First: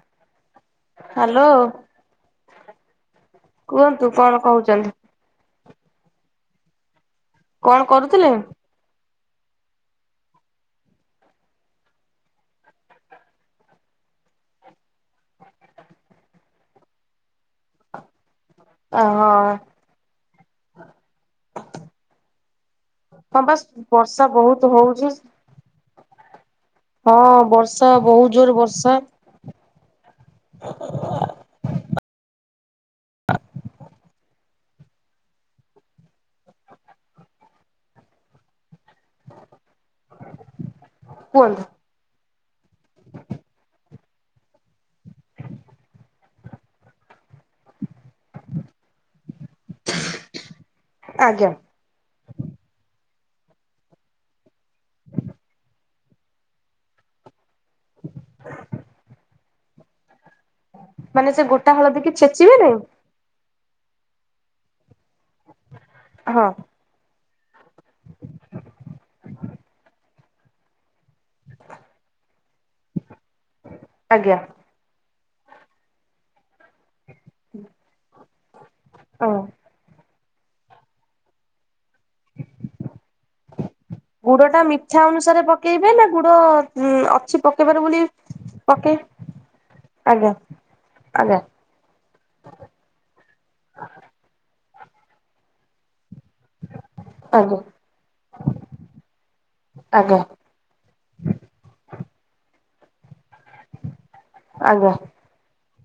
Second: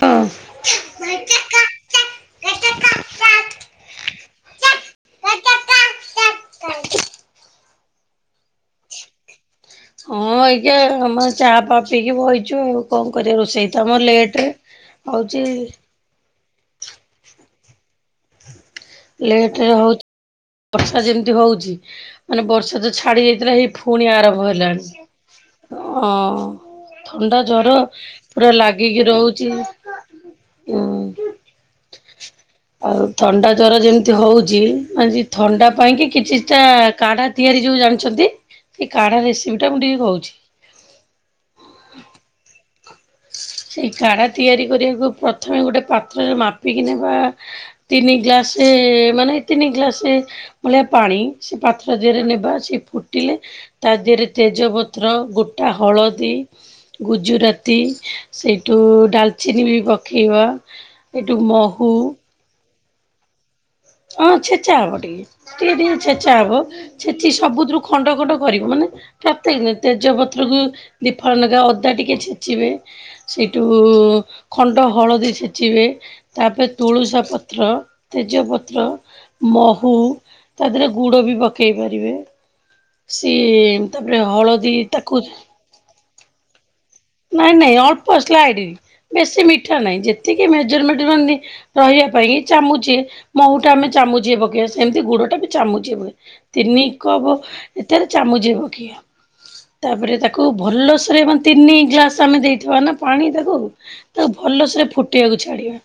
ହଁ। ହ୍ୟାଲୋ। [inaudible] କୁହନ୍ତୁ କଣ କହୁଛନ୍ତି। କଣ କରୁଥିଲେ। ହଁ ଆଜ୍ଞା ଆମେ ଚା ପା ପିଇକି ବହିଛୁ ଆଉ କଣ କରିବା ରୋଷେଇ ତ ଆମର ଲେଟ ରେ। ହୋଉଚି। ଅ ହଁ। ଲେଟରେ ହଉ ବର୍ଷା ଯେମିତି ହଉଛି ମାନେ ବର୍ଷା ଯୋଉ ଛାଡି ହଁ ଯାଇଥିଲା ବାସ୍ ହେଇ ପୁଣି ବର୍ଷା ଆରମ୍ଭ ବହୁତ ହେଲାଣି। ହଉଛି ଆଁ ହଁ ଥଣ୍ଡା ଜର ବର୍ଷା ବହୁତ ପୁରା ଜୋର ବର୍ଷା ଲାଗିକି ରହୁଚି। ହୁଁ ଆଉ ଥଣ୍ଡା ଜର ଯେମିତି ହଉଛି ଆଜି ଥଣ୍ଡା ପାଇଁ କି କିଛିଟା କାଢା ତିଆରି ଯୋଉ ଜାଣିଚନ୍ତି। ଏ କାଢା ରେସିପି ଟା ମୁ ଟିକେ କହୁଚି। କୁହନ୍ତୁ। ଏଇ କାଢ଼ା ତିଆରି କରିବାକୁ ପ୍ରଥମେ ଗୋଟେ ପାତ୍ରରେ ମାପିକି ନେବା ତିନି ଗ୍ଲାସ ମାନେ ତିନି ଗ୍ଲାସ ଭଳିଆ ପାଣି ଆଜ୍ଞା ସେ ପା ତା ଦେହରେ ନେବା ସେ ଫୁଟିଲେ ତା ଦେହରେ ତେଜପତ୍ର ଗୋଟା ହଳଦୀ ଗୁଜୁରାତି ସେଇଠୁ ଡାଲଚିନି ବି ପକେଇବ ମାନେ ସେ ଗୋଟା ହଳଦୀ କି ଛେଚିବେନି ଆଉ ହଁ ଛେଚା ହବ ଟିକେ ଟିକେ ଟିକେ ଛେଚା ହଁ ହବ ଛେଚି ସବୁଥିରୁ ଖଣ୍ଡ ଖଣ୍ଡ କରିବ ମାନେ [unintelligible] ତେଜପତ୍ରକୁ ଦୀଫାଳ ନେକା ଅଦା ଟିକେ ଛେଚିବେ। ସେଇଠୁ ଆଜ୍ଞା ଖଣ୍ଡ ହଳଦୀ ଛେଚିବେ ତାପ ତୁଳସା ପତ୍ର ତେଜପତ୍ର ହଁ। ମହୁ ତା ଦେହରେ ଗୁଡ ବି ପକେଇ ପାରିବେ। ସିଏ ତାପରେ ହଳଦୀ ତାକୁ କେଇବେ ନା ଗୁଡ ଉଁ ଅ ନାଇଁ ନାଇଁ ଅଳ୍ପ ସ୍ଲାଇଡ ବେଶୀ ମିଠା ନାହିଁ ଆଜ୍ଞା ଯେତିକି ମେଜରମେଣ୍ଟ ଆଜ୍ଞା ରହିବା ପାଇଁ ଚାମୁଚେ ମହୁ ଟା ଆମେ ଚାମୁଚେ ପକେଇବା ସେମିତି ଗୁଡ ଟା ବି ଚାମୁଛି ଭ ତିନି କପ ଆଜ୍ଞା ଏଥରେ ଚାମୁଚ ହେବ କିଏ ତାପରେ ଆଜ୍ଞା ତାକୁ ଭଲସରେ ମେ ତିନି ଗ୍ଲାସ ଆମେ ଦେଇଥିବା ନା ପାଣି ତାକୁ ତାକୁ ଆଜ୍ଞା ଭଲସରେ ଆଜ୍ଞା ଫୁ ଫୁଟିବାକୁ ଛାଡିବା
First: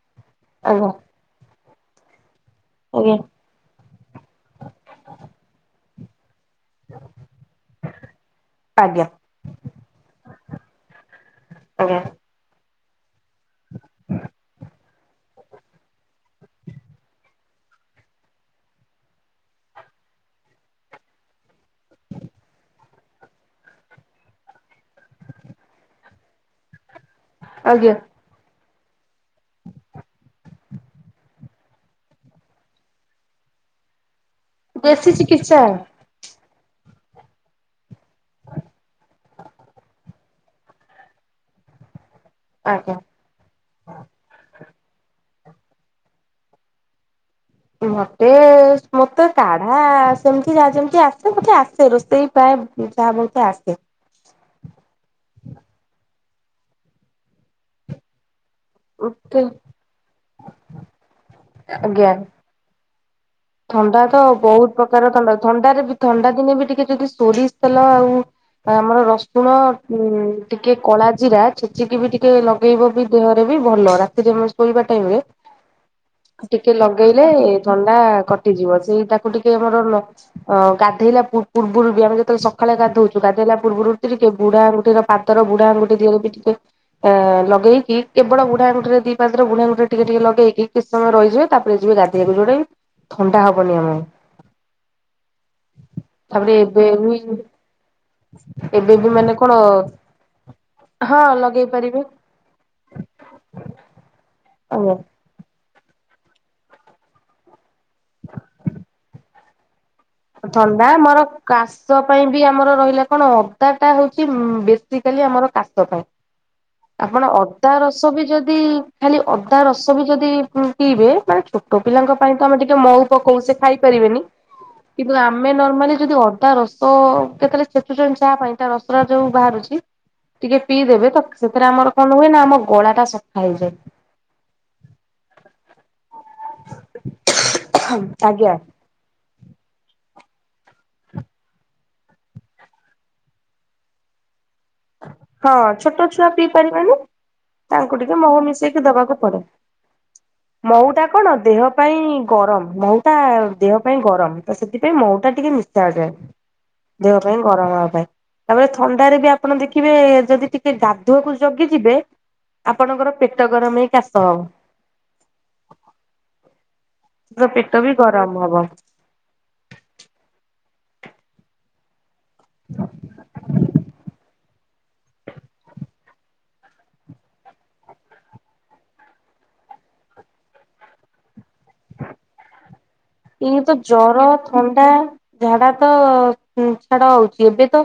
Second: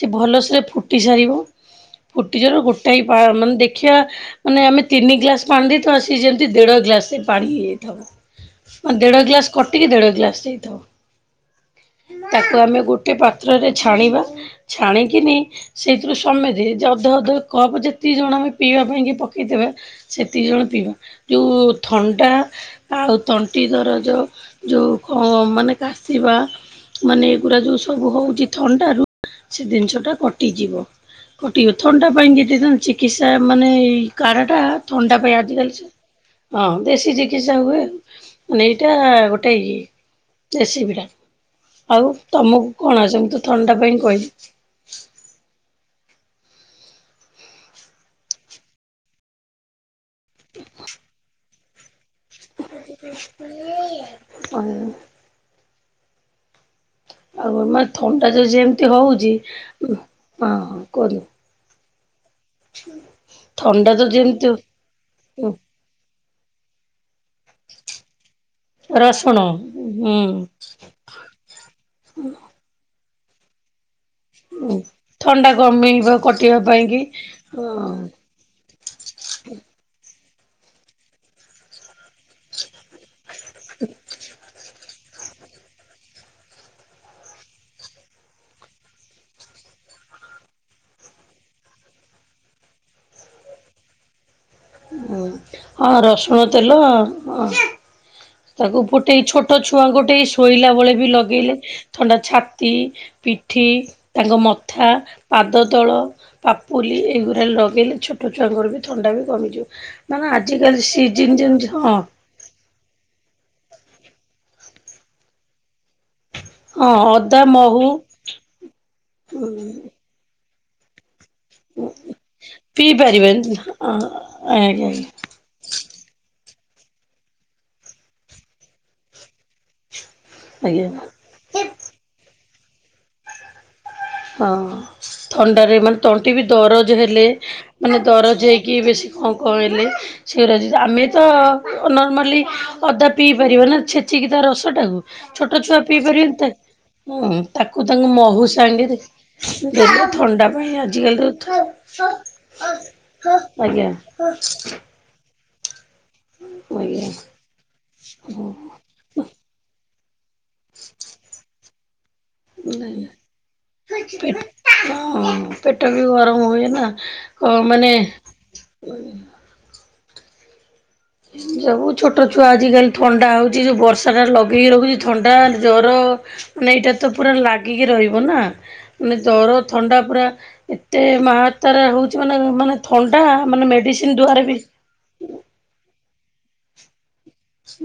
ସେ ଭଲସରେ ଆଜ୍ଞା। ଫୁଟି ସାରିବ ଫୁଟିଯାର ଗୋଟେ ମାନେ ଦେଖିବା ମାନେ ଆମେ ତିନି ଗ୍ଲାସ ପାଣ୍ଡଡି ତ ଆସିକି ଯେମିତି ଦେଢ଼ ଗ୍ଲାସରେ ପାଣି ହେଇଯାଇଥିବ। ଆଜ୍ଞା ଦେଢ ଗ୍ଲାସ କଟିକି ଦେଢ଼ ଗ୍ଲାସ ଆଜ୍ଞା ତାକୁ ଆମେ ଗୋଟେ ପାତ୍ରରେ ଛାଣିବା ଛାଣିକିନି ସେଇଥିରୁ ସମେତେ ଅଧ ଅଧ କପ୍ ଯେତିକି ଜଣ ଆମେ ପିଇବା ପାଇଁ ପକେଇଥିବେ ସେତିକି ଜଣ ପିଇବା ଯଉ ଥଣ୍ଡା ଆଉ ତଣ୍ଟି ଦରଜ ଯୋଉ ହ ମାନେ କାଶିବା ମାନେ ଏଗୁଡା ଯୋଉ ଆଜ୍ଞା ସବୁ ହଉଛି ଥଣ୍ଡାରୁ ସେ ଜିନିଷ ଟା କଟିଯିବ। ଗୋଟେ ଥଣ୍ଟା ପାଇଁ ଯଦଥାନ୍ତ ଚିକିତ୍ସା ମାନେ ଏଇ କାର ଟା ଦେଶୀ ଥଣ୍ଡା ପାଇଁ ଆଜି ଚିକିତ୍ସା କାଲି ସେ [inaudible] ହଁ ଦେଶୀ ଚିକିତ୍ସା ହୁଏ ମାନେ ଏଇଟା ଗୋଟେ ଇଏ ରେସିପି ଟା ଆଉ ତମକୁ ଆଜ୍ଞା କଣ ଆସେ ମୁଁ ତ ଥଣ୍ଡା ପାଇଁ କହିଲି। ମତେ ମତେ କାଢା ସେମିତି ଯା ଯେମିତି ଆସେ ମତେ ଆସ ସେ ରୋଷେଇ ପ୍ରାୟ ଯାହା ବହୁତ ଆସେ। ହ [inaudible] [inaudible] ଆଉ ମ ଥଣ୍ଡା ତ ଯେମିତି ହଉଛି ମତେ [unintelligible] କର ଆଜ୍ଞା। [inaudible] ଥଣ୍ଡା ତ ଯେମିତି ବହୁତ ପ୍ରକାର ଥଣ୍ଡା ଥଣ୍ଡାରେ ବି ଥଣ୍ଡା ଦିନେ ବି ଟିକେ ଯଦି ସୋରି ତେଲ ଆଉ ଆମର ରସୁଣ ଉ ହୁଁ ଟିକେ କଳା ଜିରା ଛେଚିକି ବି ଟିକେ ଲଗେଇବ ବି ଦେହରେ ବି ଭଲରା ଶୋଇବା ଟାଇମରେ ଥଣ୍ଡା କମେଇବା କଟିବା ଟିକେ ପାଇଁ କି ଲଗେଇଲେ ହଁ ଥଣ୍ଡା କଟିଯିବ ସେଇଟାକୁ ଟିକେ ଆମର ଗାଧେଇଲା ପୂର୍ବରୁ ବି ଆମେ ତ ସକାଳେ ଗାଧୋଉଛି ଗାଧୋଇଲା ପୂର୍ବରୁ ଟିକେ ବୁଢା ଆଙ୍ଗୁଠିର ପାଦର ବୁଢା ଆଙ୍ଗୁଠିହରେ ବି ଟିକେ ଅ ଲଗେଇକି କେବଳ ବୁଢା ଆଙ୍ଗୁଠି ରେ ଦି ପାଦରେ ବୁଢା ଆଙ୍ଗୁଠି ରେ ଟିକେ ଟିକେ ଲଗେଇକି କିଛି ସମୟ ରହିଯିବେ ତାପରେ ଯିବେ ଗାଧେଇ [unintelligible] କି ଥଣ୍ଡା ହବନି ଆମକୁ। ଅ ରସୁଣ ତାପରେ ତେଲ ଏବେ ବି ହ ତାକୁ ଏବେ ବି ଫୁଟେଇକି ମାନେ କଣ ଛୋଟ ଛୁଆଙ୍କଠେ ଶୋଇଲା ବେଳେ ବି ହଁ ଲଗେଇଲେ ଲଗେଇ ପାରିବେ ଥଣ୍ଡା ଛାତି ପିଠି ତାଙ୍କ ମଥା ଆଜ୍ଞା। ପାଦ ତଳ ପାପୁଲି ଏଇଗୁଡ଼ା ଲଗେଇଲେ ଛୋଟ ଛୁଆଙ୍କର ବି ଥଣ୍ଡା ବି କମିଯିବ। ମାନେ ଆଜିକାଲି ଥଣ୍ଡା ମୋର ସିଜିନ ଯେମିତି ହଁ କାଶ ପାଇଁ ଆମର ରହିଲା କଣ ଅଦା ଟା ହଉଛି ବେସିକାଲି ଆମର କାଶ ପାଇଁ। ହଁ ଆପଣ ଅଦା ମହୁ ରସ ବି ଯଦି ଖାଲି ଅଦା ରସ ବି ଯଦି ପିଇବେ ମାନେ ଛୋଟ ପିଲାଙ୍କ ପାଇଁ ତ ଆମେ ଟିକେ ପିଇ ମହୁ ପାରିବେ ପକଉ ସେ ଖାଇ ପାରିବେନି ଆଜ୍ଞା କିନ୍ତୁ ଆମେ ନର୍ମାଲି ଯଦି ଅଲ ତା ରସ କେତେବେଳେ ଛେଚୁଛନ୍ତି ଚାହା ପାଇଁ ତା ରସ ଟା ଯୋଉ ବାହାରୁଛି ଟିକେ ଆଜ୍ଞା। ପିଇଦେବେ ତ ସେଥିରେ ଆମର କଣ ହୁଏ ନା ଆମ ଗଳା ଟା ସଫା ହେଇଯାଏ। ହଁ ଥଣ୍ଡାରେ ମାନେ ତଣ୍ଟି ବି ଦରଜ ହେଲେ ମାନେ ଦରଜ ଆଜ୍ଞା ହେଇକି ବେଶୀ କଁ କଁ ହେଲେ ଛେରା ଆମେ ତ ନର୍ମାଲି ଅଦା ପିଇ ପାରିବା ନା ଛେଚିକି ତା ରସ ଟାକୁ। ଛୋଟ ଛୁଆ ପିଇ ପାରିବେନି ତାକୁ ତାଙ୍କୁ ତାଙ୍କ ଟିକେ ମହୁ ସାଙ୍ଗେରେ [unintelligible] ପଡେ। ମହୁ ଟା କଣ ଦେହ ପାଇଁ ଆଜ୍ଞା ଗରମ ମହୁଟା ଦେହ ଆଜ୍ଞା ପାଇଁ ଗରମ ତ ସେଥିପା ସେ ମହୁ ଟା ଟିକେ ମି ଠା ଟେ ଦେହ ପାଇଁ ଗରମ ହବା ପାଇଁ ତାପରେ ଥଣ୍ଡାରେ ବି ଆପଣ ଦେଖିବେ ଯଦି ଟିକେ ଗାଧୁଅକୁ ଜଗିଯିବେ ଆପଣଙ୍କର ପେଟ ଗରମ ହେଇ କାଶ ହବ। ହଁ ପେଟ ବି ଗରମ ହୁଏ ନା କ ପେଟ ବି ମାନେ ଗରମ ହବ। ଯୋଉ ଛୋଟ ଛୁଆ ଆଜିକାଲି ଥଣ୍ଡା ହଉଛି ଯୋଉ ବର୍ଷାଟା ଲଗେଇ ରଖୁଛି ଥଣ୍ଡା, ଜର ମାନେ ଏଇଟା ତ ପୁରା ଲାଗିକି ରହିବ ନା। ମାନେ ଜର ଥଣ୍ଡା ପୁରା ଏତେ ମାହାତାରା ହଉଛି ମାନେ ମାନେ ଥଣ୍ଡା ଇଏ ମାନେ ତ ମେଡିସିନ ଜର, ଦ୍ଵାରା ବି ଥଣ୍ଡା ଝାଡା ତ ଛାଡ ହଉଛି ଏବେ ତ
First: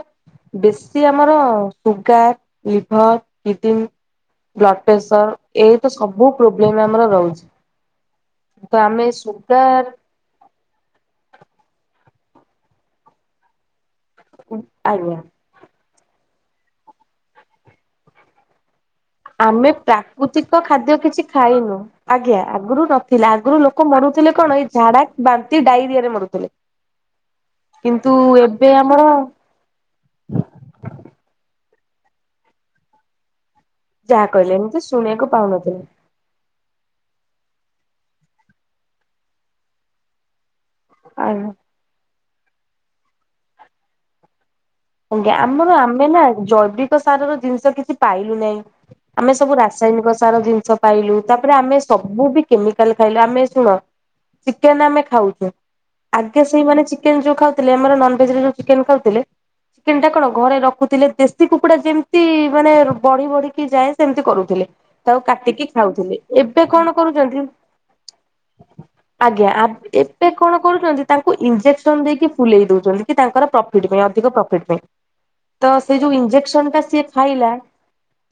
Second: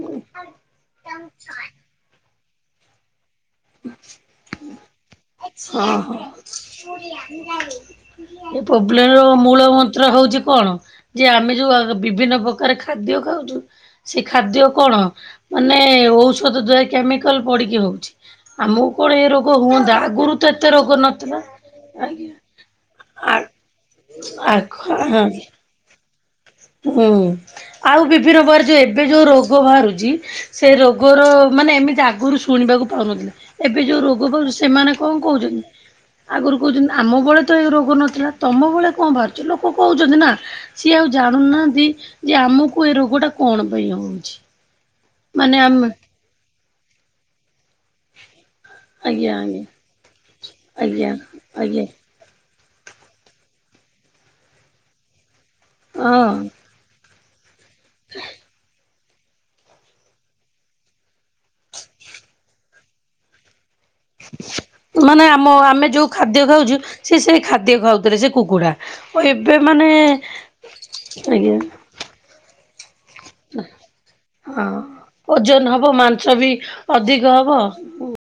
ବେଶୀ ଆମର sugar, liver, kidney, blood pressure ଏଇ ତ ହଁ ହଁ ସବୁ ପ୍ରୋବ୍ଲେମ ଆମର ରହୁଛି। ଏ ତ ଆମେ ପ୍ରବ୍ଲେମ୍ ର ମୂଳ ମନ୍ତ୍ର ସୁଗାର ହଉଛି କଣ? ଯେ ଆମେ ଯୋଉ ବିଭିନ୍ନ ପ୍ରକାର ଖାଦ୍ୟ ଖାଉଛୁ ସେ ଖାଦ୍ୟ କଣ? ଆଜ୍ଞା। ମାନେ ଔଷଧ ଦ୍ଵାରା କେମିକାଲ ପଡିକି ହଉଛି ଆମକୁ କଣ ଏ ରୋଗ ହୁଅନ୍ତା। ଆଗରୁ ତ କୃତିକ ଏତେ ରୋଗ ଖାଦ୍ୟ କିଛି ନଥିଲା ଖାଇନୁ। ଆଜ୍ଞା ଆଗରୁ ନଥିଲା ଆଗରୁ ଲୋକ ମରୁଥିଲେ କଣ ଏଇ ଆଖ ଝାଡା, ହଁ ବାନ୍ତି, ଡାଇରିଆ ରେ ମରୁଥିଲେ। ହୁଁ ଆଉ କିନ୍ତୁ ବିଭିନ୍ନ ପ୍ରକାର ଯୋଉ ଆମର ଏବେ ଯୋଉ ରୋ ରୋଗ ବାହାରୁଛି ସେ ରୋଗର ମାନେ ଏମିତି ଆଗରୁ ଶୁଣିବାକୁ ପାଉନଥିଲେ। ଏବେ ଯୋଉ ଯାହା ରୋଗ କହିଲେ ବାରୁଛି ଏମିତି ସେମାନେ କଣ ଶୁଣିବାକୁ କହୁଛନ୍ତି? ପାଉନଥିଲେ। ଆଗରୁ କହୁଛନ୍ତି ଆମ ବଳେ ତ ଏ ରୋଗ ନଥିଲା ତମ ବଳେ କଣ ବାହାରୁଛି ଲୋକ କହୁଛନ୍ତି ନା ସିଏ ଆଉ ଆ ଜାଣୁନାହାନ୍ତି ଯେ ଆମକୁ ଏ ରୋଗ ଟା କଣ ପାଇଁ ହଉଛି। ଆଜ୍ଞା ଆମର ଆମେ ନା ଜୈବିକ ସାର ର ଜିନିଷ କିଛି ପାଇଲୁ ନାହିଁ। ଆଜ୍ଞା ଆଜ୍ଞା। ସାୟନିକ ସାର ଜିନିଷ ଆଜ୍ଞା ପାଇଲୁ ତାପରେ ଆମେ ଆଜ୍ଞା ସବୁ ବି କେମିକାଲ ଖାଇଲେ ଆମେ ଶୁଣ ଚିକେନ ଆମେ ଖାଉଛୁ ହଁ ଆଗେ ସେଇମାନେ ଚି ଚିକେନ ଯଉ ଖାଉଥିଲେ ଆମର ନନ୍ ଭେଜରେ ଜଉ ଚିକେନ ଖାଉଥିଲେ ଚିକେନ ଟା କଣ ଘରେ ରଖୁଥିଲେ ଦେଶୀ କୁକୁଡା ଯେମିତି ମାନେ ବଢି ବଢିକି ଯାଏ। ସେମିତି କରୁଥିଲେ ତାକୁ ମାନେ ଆମ କାଟିକି ଆମେ ଯୋଉ ଖାଉଥିଲେ ଖାଦ୍ୟ ଏବେ ଖାଉଛୁ କଣ ସେ ସେଇ କରୁଛନ୍ତି ଖାଦ୍ୟ ଖାଉଥିଲେ ସେ କୁକୁଡ଼ା ଆଉ ଆଜ୍ଞା ଏବେ ଆବ୍ ମାନେ ଏବେ କଣ କରୁଛନ୍ତି ତାଙ୍କୁ ଆଜ୍ଞା ଇଜେକ୍ ସନ ଦେଇକି ଫୁଲେଇ ଦଉଛନ୍ତି କି ତାଙ୍କର ପ୍ରଫିଟ୍ ପାଇଁ ଅଧିକ ପ୍ର ଫିଟ୍ ହଁ ପାଇଁ ଓଜନ ତ ହବ ସେ ଯୋଉ ମାଂସ ବି ଇଞ୍ଜେକ୍ସନ ଟା ସେ ଅଧିକ ଖାଇଲା ହବ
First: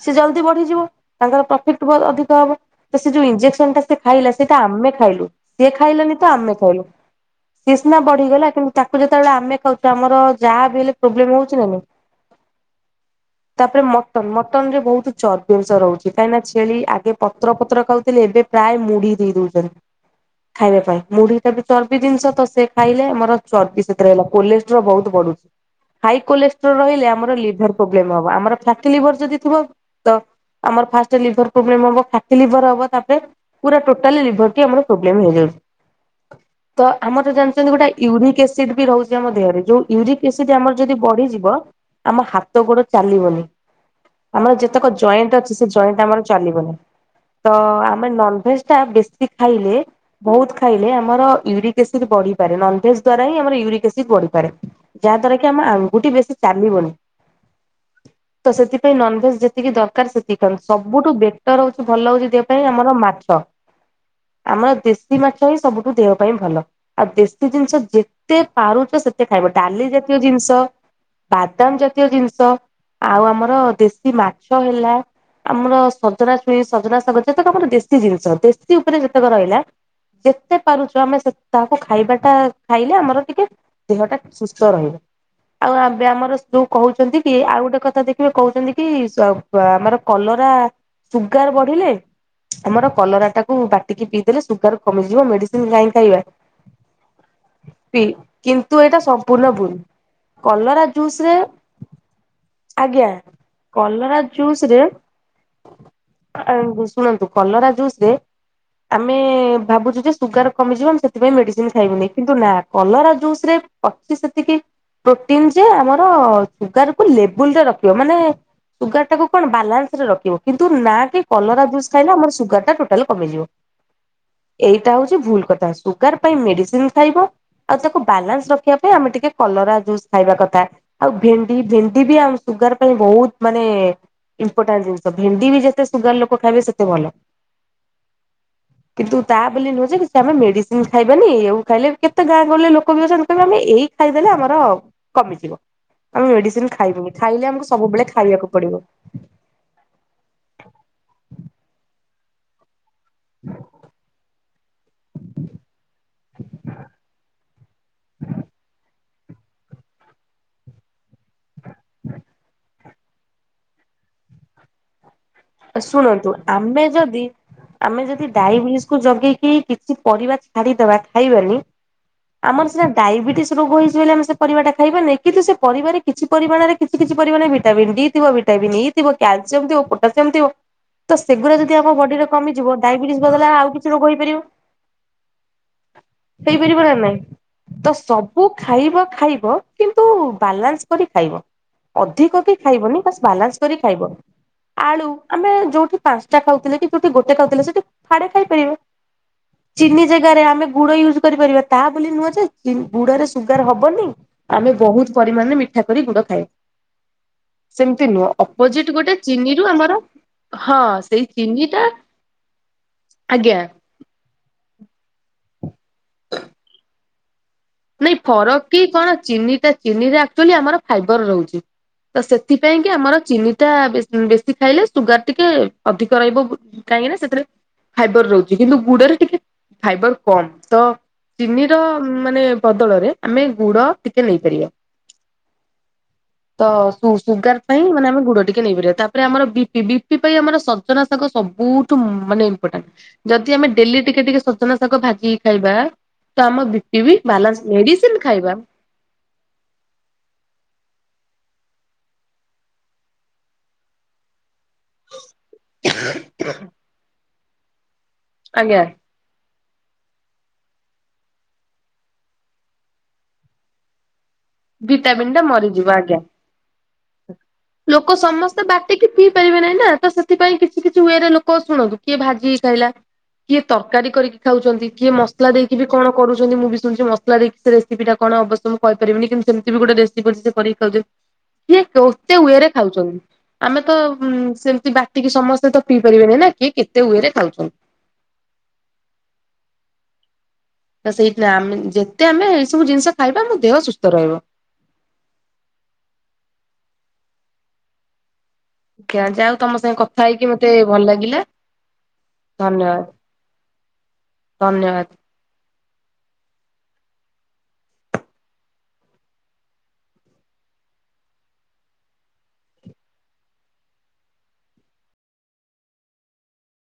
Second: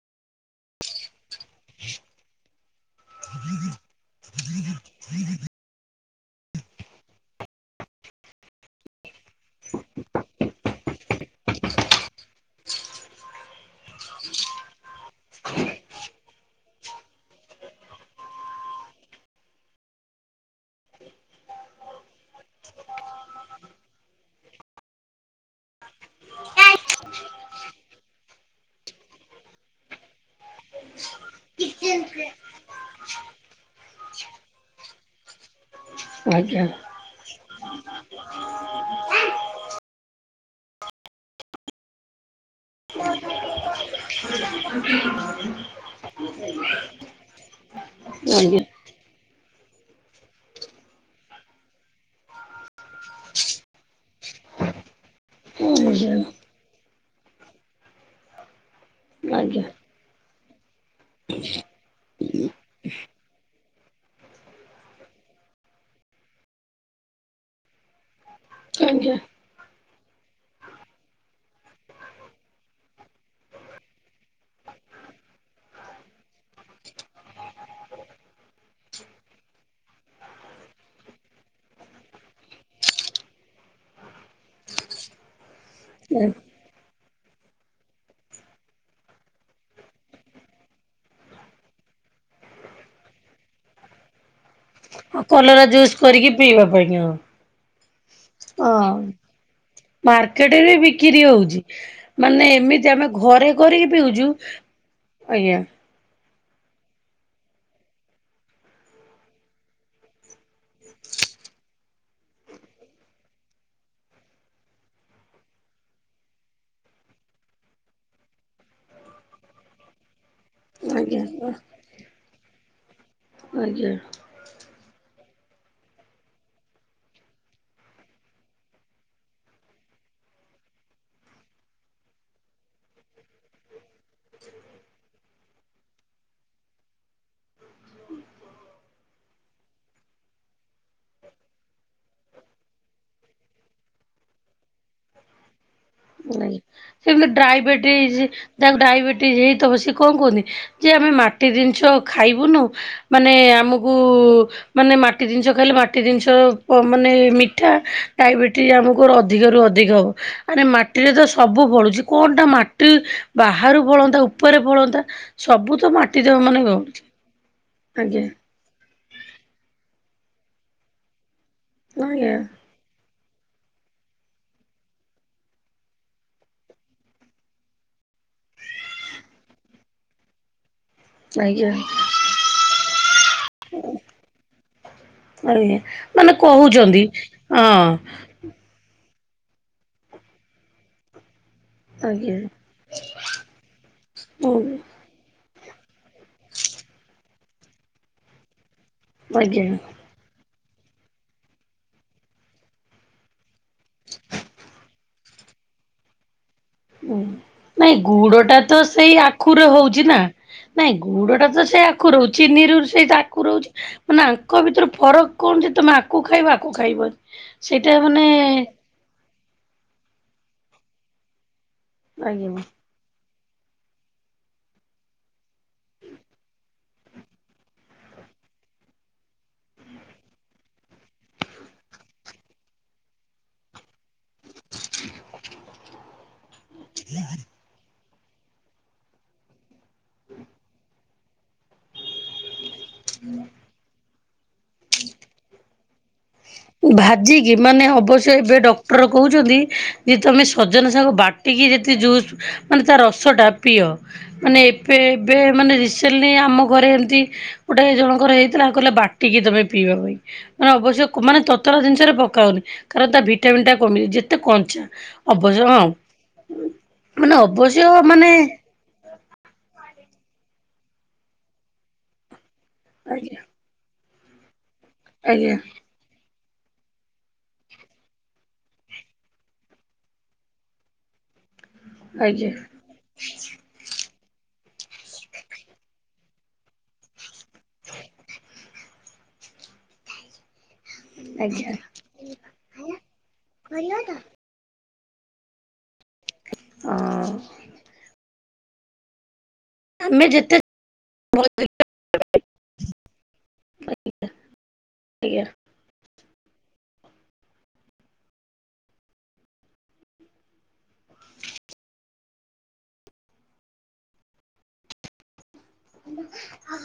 ସେ ଜଲ୍ଦି ବଢିଯିବ। ତାଙ୍କର ପ୍ରଫିଟ୍ ବ ଅଧିକ ହବ। ତ ସେ ଯୋଉ ଇଞ୍ଜେକ୍ସନ୍ ଟା ସେ ଖାଇଲା ସେଇଟା ଆମେ ଖାଇଲୁ ସେ ଖାଇଲାନି ତ ଆମେ ଖାଇଲୁ। ସିଏ ସିନା ବଢିଗଲା କିନ୍ତୁ ତାକୁ ଯେତେବେଳେ ଆମେ ଖାଉଛୁ ଆମର ଯାହା ବି ହେଲେ ପ୍ରୋବ୍ଲେମ ହଉଛି ନା ନାହିଁ ତାପରେ ମଟନ ମଟନ ରେ ବହୁତ ଚର୍ବିଅଂଶ ରହୁଛି କାହିଁ ନା ଛେଳି ଆଗେ ପତ୍ର ପତ୍ର ଖାଉଥିଲେ ଏବେ ପ୍ରାୟ ମୁଢି ଦେଇ ଦଉଛନ୍ତି। ଖାଇବା ପାଇଁ ମୁଢି ଟା ବି ଚର୍ବି ଜିନିଷ ତ ସେ ଖାଇଲେ ଆମର ଚର୍ବି ସେଥିରେ ହେଲା କୋଲେଷ୍ଟ୍ର ବହୁତ ବଢୁଛି। ହାଇ କୋଲେଷ୍ଟ୍ରୋ ରହିଲେ ଆମର ଲିଭର ପ୍ରୋବ୍ଲେମ ହବ ଆମର ଫ୍ୟାଟି ଲିଭର ଯଦି ଥିବ ତ ଆମର ଫାଷ୍ଟ ଲିଭର ପ୍ରୋବ୍ଲେମ ହବ ଫ୍ୟାଟି ଲିଭର ହବ ତାପରେ ପୁରା ଟୋଟାଲି ଲିଭରଟି ଆମର ପ୍ରୋବ୍ଲେମ ହେଇଯାଉଛି। ଆଜ୍ଞା। ତ ଆମରତ ଜାଣିଛନ୍ତି ଗୋଟା ୟୁରିକ ଏସିଡ ବି ରହୁଛି ଆମ ଦେହରେ ଯୋଉ ୟୁରିକ ଏସିଡ ଯଦି ଆମର ଯଦି ବଢିଯିବ ଆମ ହାତ ଗୋଡ ଚାଲିବନି। ଆମର ଯେତକ ଜଏଣ୍ଟ ଅଛି ସେ ଜଏଣ୍ଟ ଆମର ଚାଲିବନି। ତ ଆମେ ନନ୍ ଆଜ୍ଞା ଭେଜ୍ ଟା ବେଶୀ ଖାଇଲେ ବହୁତ ଖାଇଲେ ଆମର ୟୁରିକ୍ ଏସିଡ ବଢିପାରେ ନନ୍ ଭେଜ୍ ଦ୍ୱାରା ହିଁ ଆମର ୟୁରିକ ଏସିଡ ବଢିପାରେ। ଯାହା ଦ୍ଵାରା କି ଆମ ଆଙ୍ଗୁଟି ବେଶୀ ଚାଲିବନି। ହଁ [inaudible] [inaudible] ତ ସେଥିପାଇଁ ନନ୍ ଭେଜ୍ ଯେତିକି ଦରକାର ସେତିକି ଖାଆନ୍ତୁ ସବୁଠୁ ବେଟର ହଉଛି ଭଲ ହଉଛି ଦେହ ପାଇଁ ଆମର ମାଛ। ହଁ [inaudible] ଆମର ଦେଶୀ ମାଛ ହିଁ ସବୁଠୁ ଦେହ ପାଇଁ ଭଲ। ଆଉ ଦେଶୀ ଜିନିଷ ଯେତେ ପାରୁଚ ଆଜ୍ଞା। ସେତେ ଖାଇବ ଡ଼ାଲି ଜାତୀୟ ଜିନିଷ ବାଦାମ ଜାତୀୟ ଜିନିଷ ଆଉ ଆମର ଦେଶୀ ମାଛ ହେଲା। ଆମର ସଜନା ଛୁଇଁ ସଜନା ଶାଗ ଯେତକ ଆମର ଦେଶୀ ଜିନିଷ ଦେଶୀ ଉପରେ ଯେତେକ ରହିଲା। ଯେତେ ପାରୁଚ ଆମେ ସେ ତାହାକୁ ଖାଇବାଟା ଖାଇଲେ ଆମର ଟିକେ ଦେହଟା ସୁସ୍ଥ ରହିବ। ଆଉ ଆବେ ଆମର ଯୋଉ କହୁଛନ୍ତି କି ଆଉ ଗୋଟେ କଥା ଦେଖିବେ କହୁଛନ୍ତି କି ଆମର କଲରା ସୁଗାର ବଢ଼ିଲେ ଆମର କଲରା ଟାକୁ ବା ବାଟିକି ପିଇଦେଲେ ସୁଗାର କମିଯିବ କଲରା ମେଡ଼ିସିନ୍ କାଇଁ ଜୁସ୍ ଖାଇବା। କରିକି ପିଇବା ପାଇଁ ହଁ ପି କିନ୍ତୁ ଏଇଟା ସମ୍ପୂର୍ଣ୍ଣ ଭୁଲ୍। ମାର୍କେଟ ରେ ବିକିରି ହଉଛି ମାନେ ଏମିତି ଆମେ ଆଜ୍ଞା ଘରେ କରିକି କଲରା ପିଉଚୁ। ଆଜ୍ଞା। ଆ ଶୁଣନ୍ତୁ କଲରା ଜୁସ୍ ରେ ଆମେ ଭାବୁଛୁ ଯେ ସୁଗାର କମିଯିବ ଆମେ ସେଥିପାଇଁ ମେଡ଼ିସିନ୍ ଖାଇବୁନି କିନ୍ତୁ ନା କଲରା ଜୁସ୍ ରେ ଅତି ସେତିକି ପ୍ରୋଟିନ୍ ଯେ ଆମର ସୁଗାରକୁୁ ଲେବୁଲ୍ ରେ ରଖିବ ମାନେ ସୁଗାରଟା କୁ କଣ ବାଲାନ୍ସ ରେ ରଖିବ। କିନ୍ତୁ ନା କି ଆଜ୍ଞା କଲରା ଜୁସ୍ ଖାଇଲେ ଆମର ସୁଗାରଟା ଟୋଟାଲ୍ କମିଯିବ। ଆଜ୍ଞା। ଏଇଟା ହଉଛି ଭୁଲ୍ କଥା ସୁଗାର ପାଇଁ ମେଡ଼ିସିନ୍ ଖାଇବ ଆଉ ତାକୁ ବାଲାନ୍ସ ର ରଖିବା ପାଇଁ ଆମେ ଟିକେ କଲରା ଜୁସ୍ ଖାଇବା କଥା। ଆଉ ଭେଣ୍ଡି ଭେଣ୍ଡି ବି ଆମ ସୁଗାର ପାଇଁ ବହୁତ୍ ମାନେ ଇମ୍ପୋଟାଣ୍ଟ୍ ଜିନିଷ ଭେଣ୍ଡି ବି ଯେତେ ସୁଗାର ଲୋକ ଖାଇବେ ସେତେ ଭଲ। [inaudible] କିନ୍ତୁ ତା ବୋଲି ନୁହୁଁ ଯେ କିଛି ଆମେ ମେଡ଼ିସିନ୍ ଖାଇବାନି ଆଉ ଖାଇଲେ କେତେ ଗାଁ ଗହଲେ ଲୋକ ବି ଅଛନ୍ତି ତ ଆମେ ଏଇ ଖାଇଦେଲେ ଆମର କମିଯିବ। ଆମେ ମେଡିସିନ ଖାଇବୁନି ସେମିତି ଖାଇଲେ ଆମକୁ ସବୁବେଳେ ଡ୍ରାଇବେଟିସି ଖାଇବାକୁ ଯାକୁ ପଡିବ ଡାଇବେଟି ହେଇଥବ ସେ କଣ କହନ୍ତି ଯେ ଆମେ ମାଟି ଜିନିଷ ଖାଇବୁନୁ ମାନେ ଆମକୁ ମାନେ ମାଟି ଜିନିଷ ଖାଇଲେ ମାଟି ଜିନିଷ ପ ମାନେ ମିଠା ଡାଇବେଟିସ୍ ଆମ ର ଅଧିକରୁ ଅଧିକ ହବ ଆରେ ମା ମାଟି ରେ ତ ସବୁ ଫଳୁଚି କଣଟା ମାଟି ବାହାରୁ ଫଳନ୍ତା ଉପରେ ଫଳନ୍ତା। ସବୁ ତ ମାଟି ଶୁଣନ୍ତୁ ଦେହ ମାନେ ଆମେ ଫଳୁଛି ଯଦି ଆମେ ଆଜ୍ଞା ଯଦି ଡାଇବିସ୍ ତାକୁ ଜଗିକି କିଛି ପରିବା ଛାଡ଼ିଦେବା ଖାଇବାନି ଆଜ୍ଞା। ଆମର ସିନା ଡାଇବେଟିସ୍ ରୋଗ ହେଇଛି ବୋଲି ଆମେ ସେ ପରିବା ଟା ଖାଇବା ନାହିଁ କିନ୍ତୁ ସେ ପରିବାରେ କିଛି ପରିମାଣରେ କିଛି କିଛି ପରିମାଣ ଭିଟାମିନ୍ ଡ଼ି ଥିବ, ଭିଟାମିନନ୍ ଇ ଥିବ, କ୍ୟାଲସିୟମ୍ ଥିବ, ପୋଟାସିୟମ୍ ଥିବ। ତ ସେଗୁରା ଆଜ୍ଞା ଯଦି ଆମ ବଡି଼ ରେ କମଯିବ ଡାଇବେଟିସ୍ ବଦଲ ରେ ଆଉ କିଛି ରୋଗ ହେଇପାରିବ। ଆଜ୍ଞା ମାନେ ହେଇପାରିବ ନା କହୁଛନ୍ତି ନାଇଁ ହଁ। ତ ସବୁ ଖାଇବା ଖାଇବ କିନ୍ତୁ ବାଲାନ୍ସ କରି ଖାଇବ। ଆଜ୍ଞା ଅଧିକ ବି ଖାଇବନି ବାସ୍ ବାଲାନ୍ସ କରି ଖାଇବ। ହୁଁ। ଆଳୁ ଆମେ ଯୋଉଠି ପାଞ୍ଚଟା ଖାଉଥିଲେ କି ଯୋଉଠି ଗୋଟେ ଖାଉଥିଲେ ସେଠି ଫାଳେ ଖାଇପାରିବା। ଆଜ୍ଞା। ଚିନି ଜାଗାରେ ଆମେ ଗୁଡ଼ ୟୁଜୁ କରିପାରିବା ତାହା ବୋଲି ନୁହଁ ଯେ ଗୁଡ଼ ରେ ସୁଗାର ହବନି। ଆମେ ବହୁତ୍ ପରିମାଣରେ ମିଠା କରି ଗୁଡ଼ ଖାଏ। ହୁଁ ନାଇଁ ଗୁଡ଼ ଟା ତ ଅପୋଜିଟ ଗୋଟେ ସେଇ ଆଖୁ ଚିନିରୁ ଆମର ହଉଛି ନା ହଁ ନାଇଁ ସେଇ ଗୁଡ଼ ଟା ଚିନି ତ ସେ ଆଖୁ ରହୁଚି ଚିନିରୁ ସେଇ ଆଖୁ ଆଜ୍ଞା। ରହୁଛି। ମାନେ ଆଙ୍କ ଭିତରୁ ଫରକ କଣ ଯେ ତମେ ଆକୁ ଖାଇବ ଆକୁ ଖାଇବନି। ସେଇଟା ନାଇଁ ମାନେ ଫରକ୍ କି କଣ ଚିନି ଟା ଚିନିରେ ଆକ୍ଚୁଆଲି ଆମର ଫାଇବର୍ ରହୁଛି ତ ଆଜ୍ଞା। ସେଥିପାଇଁ କି ଆମର ଚିନିଟା ବେ ବେଶୀ ଖାଇଲେ ସୁଗାର ଟିକେ ଅଧିକ ରହିବ କାହିଁକି ନା ସେଥିରେ ଫାଇବର ରହୁଛି କିନ୍ତୁ ଗୁଡରେ ଟିକେ ଫାଇବର କମ୍ ତ ଚିନି ର ମାନେ ବଦଳରେ ଆମେ ଗୁଡ଼ ଟିକେ ନେଇପାରିବା ତ ସୁ ସୁଗାର ପାଇଁ ମାନେ ଆମେ ଗୁଡ଼ ଟିକେ ନେଇପାରିବା ତାପରେ ଆମର ବି ପି ବି ପି ପାଇଁ ଆମର ସଜନା ଶାଗ ସବୁଠୁ ମାନେ ଯଦି ଆମେ ଡେଲି ଟିକେ ଟିକେ ସଜନା ଶାଗ ଭାଜିିକି ଖାଇବା ତ ଆମ ବିପି ବି ଏ ବାଲାନ୍ସ ମାନେ ମେଡିସିନ ଅବଶ୍ୟ ଖାଇବା ଏବେ ଡକ୍ଟର କହୁଛନ୍ତି ଯେ ତମେ ସଜନା ଶାଗ ବାଟିକି ଯେ ଯୋଉ ମାନେ ତା ରସଟା ପ୍ରିୟ ମାନେ ଏବେ ଏବେ ମାନେ ରିସେଣ୍ଟଲି ଆମ ଘରେ ଏମିତି ଗୋଟେ ଏ ଜଣଙ୍କର ହେଇଥିଲା ଆଜ୍ଞା କହିଲେ ବାଟିକି ତମେ ପିଇବା ପାଇଁ ମାନେ ଅବଶ୍ୟ ମାନେ ତତଳା ଜିନିଷରେ ପକାଉନି କାରଣ ତା ଭିଟାମିନନ୍ ଟା କମିନି ଯେ ଏତେ କଞ୍ଚା ଭିଟାମିନ ଟା ଅବଶ୍ୟ ହଁ ମରିଯିବ ଆଜ୍ଞା। ମାନେ ଅବଶ୍ୟ ମାନେ ଟିକେ ପିଇ ପାରିବେ ନାଇଁ ନା ତ ସେଥିପାଇଁ କିଛି କିଛି ୱେରେ ଲୋକ ଶୁଣନ୍ତୁ କିଏ ଭାଜି କି ଖାଇଲା। ଆଜ୍ଞା। କିଏ ତରକାରୀ କରିକି ଖାଉଛନ୍ତି। କିଏ ମସଲା ଆଜ୍ଞା ଦେଇକି ବି କଣ କରୁଛନ୍ତି। ମୁଁ ବି ଶୁଛି ମସଲା ଦେଇକି ବି ସେରେସିପି ଟା କଣ ଅବଶ୍ୟ ମୁଁ କହିପାରିବିନି। କିନ୍ତୁ ସେମିତି ବି ଗୋଟେ ରେସିପି କରିକି ଖାଉଛ କିଏ କେତେ ଆଜ୍ଞା ୱେରେ ଖାଉଛନ୍ତି। ଆମେ ତ ହଁ ସେମିତି ବାଟିକି ସମସ୍ତେ ତ ପିଇ ପାରିବେନି ନା କି କେତେ ୱେରେ ଖାଉଛନ୍ତି। [inaudible] ତ ସେଇଥି ନାଇଁ ଆଜ୍ଞା ଆମେ ଯେତେ ଆମେ ଏଇ ସବୁ ଜିନିଷ ଖାଇବା ଆମ ଦେହ ସୁସ୍ଥ ରହିବ। ଅଁ। ଆଜ୍ଞା ଯାଉ ତମ ସାଙ୍ଗେ କଥା ଆମେ ହେଇକି ଯେତେ ମତେ ଭଲ ଲାଗିଲା ଧନ୍ୟବାଦ। ଆଜ୍ଞା। ଧନ୍ୟବାଦ। ଆଜ୍ଞା। [inaudible]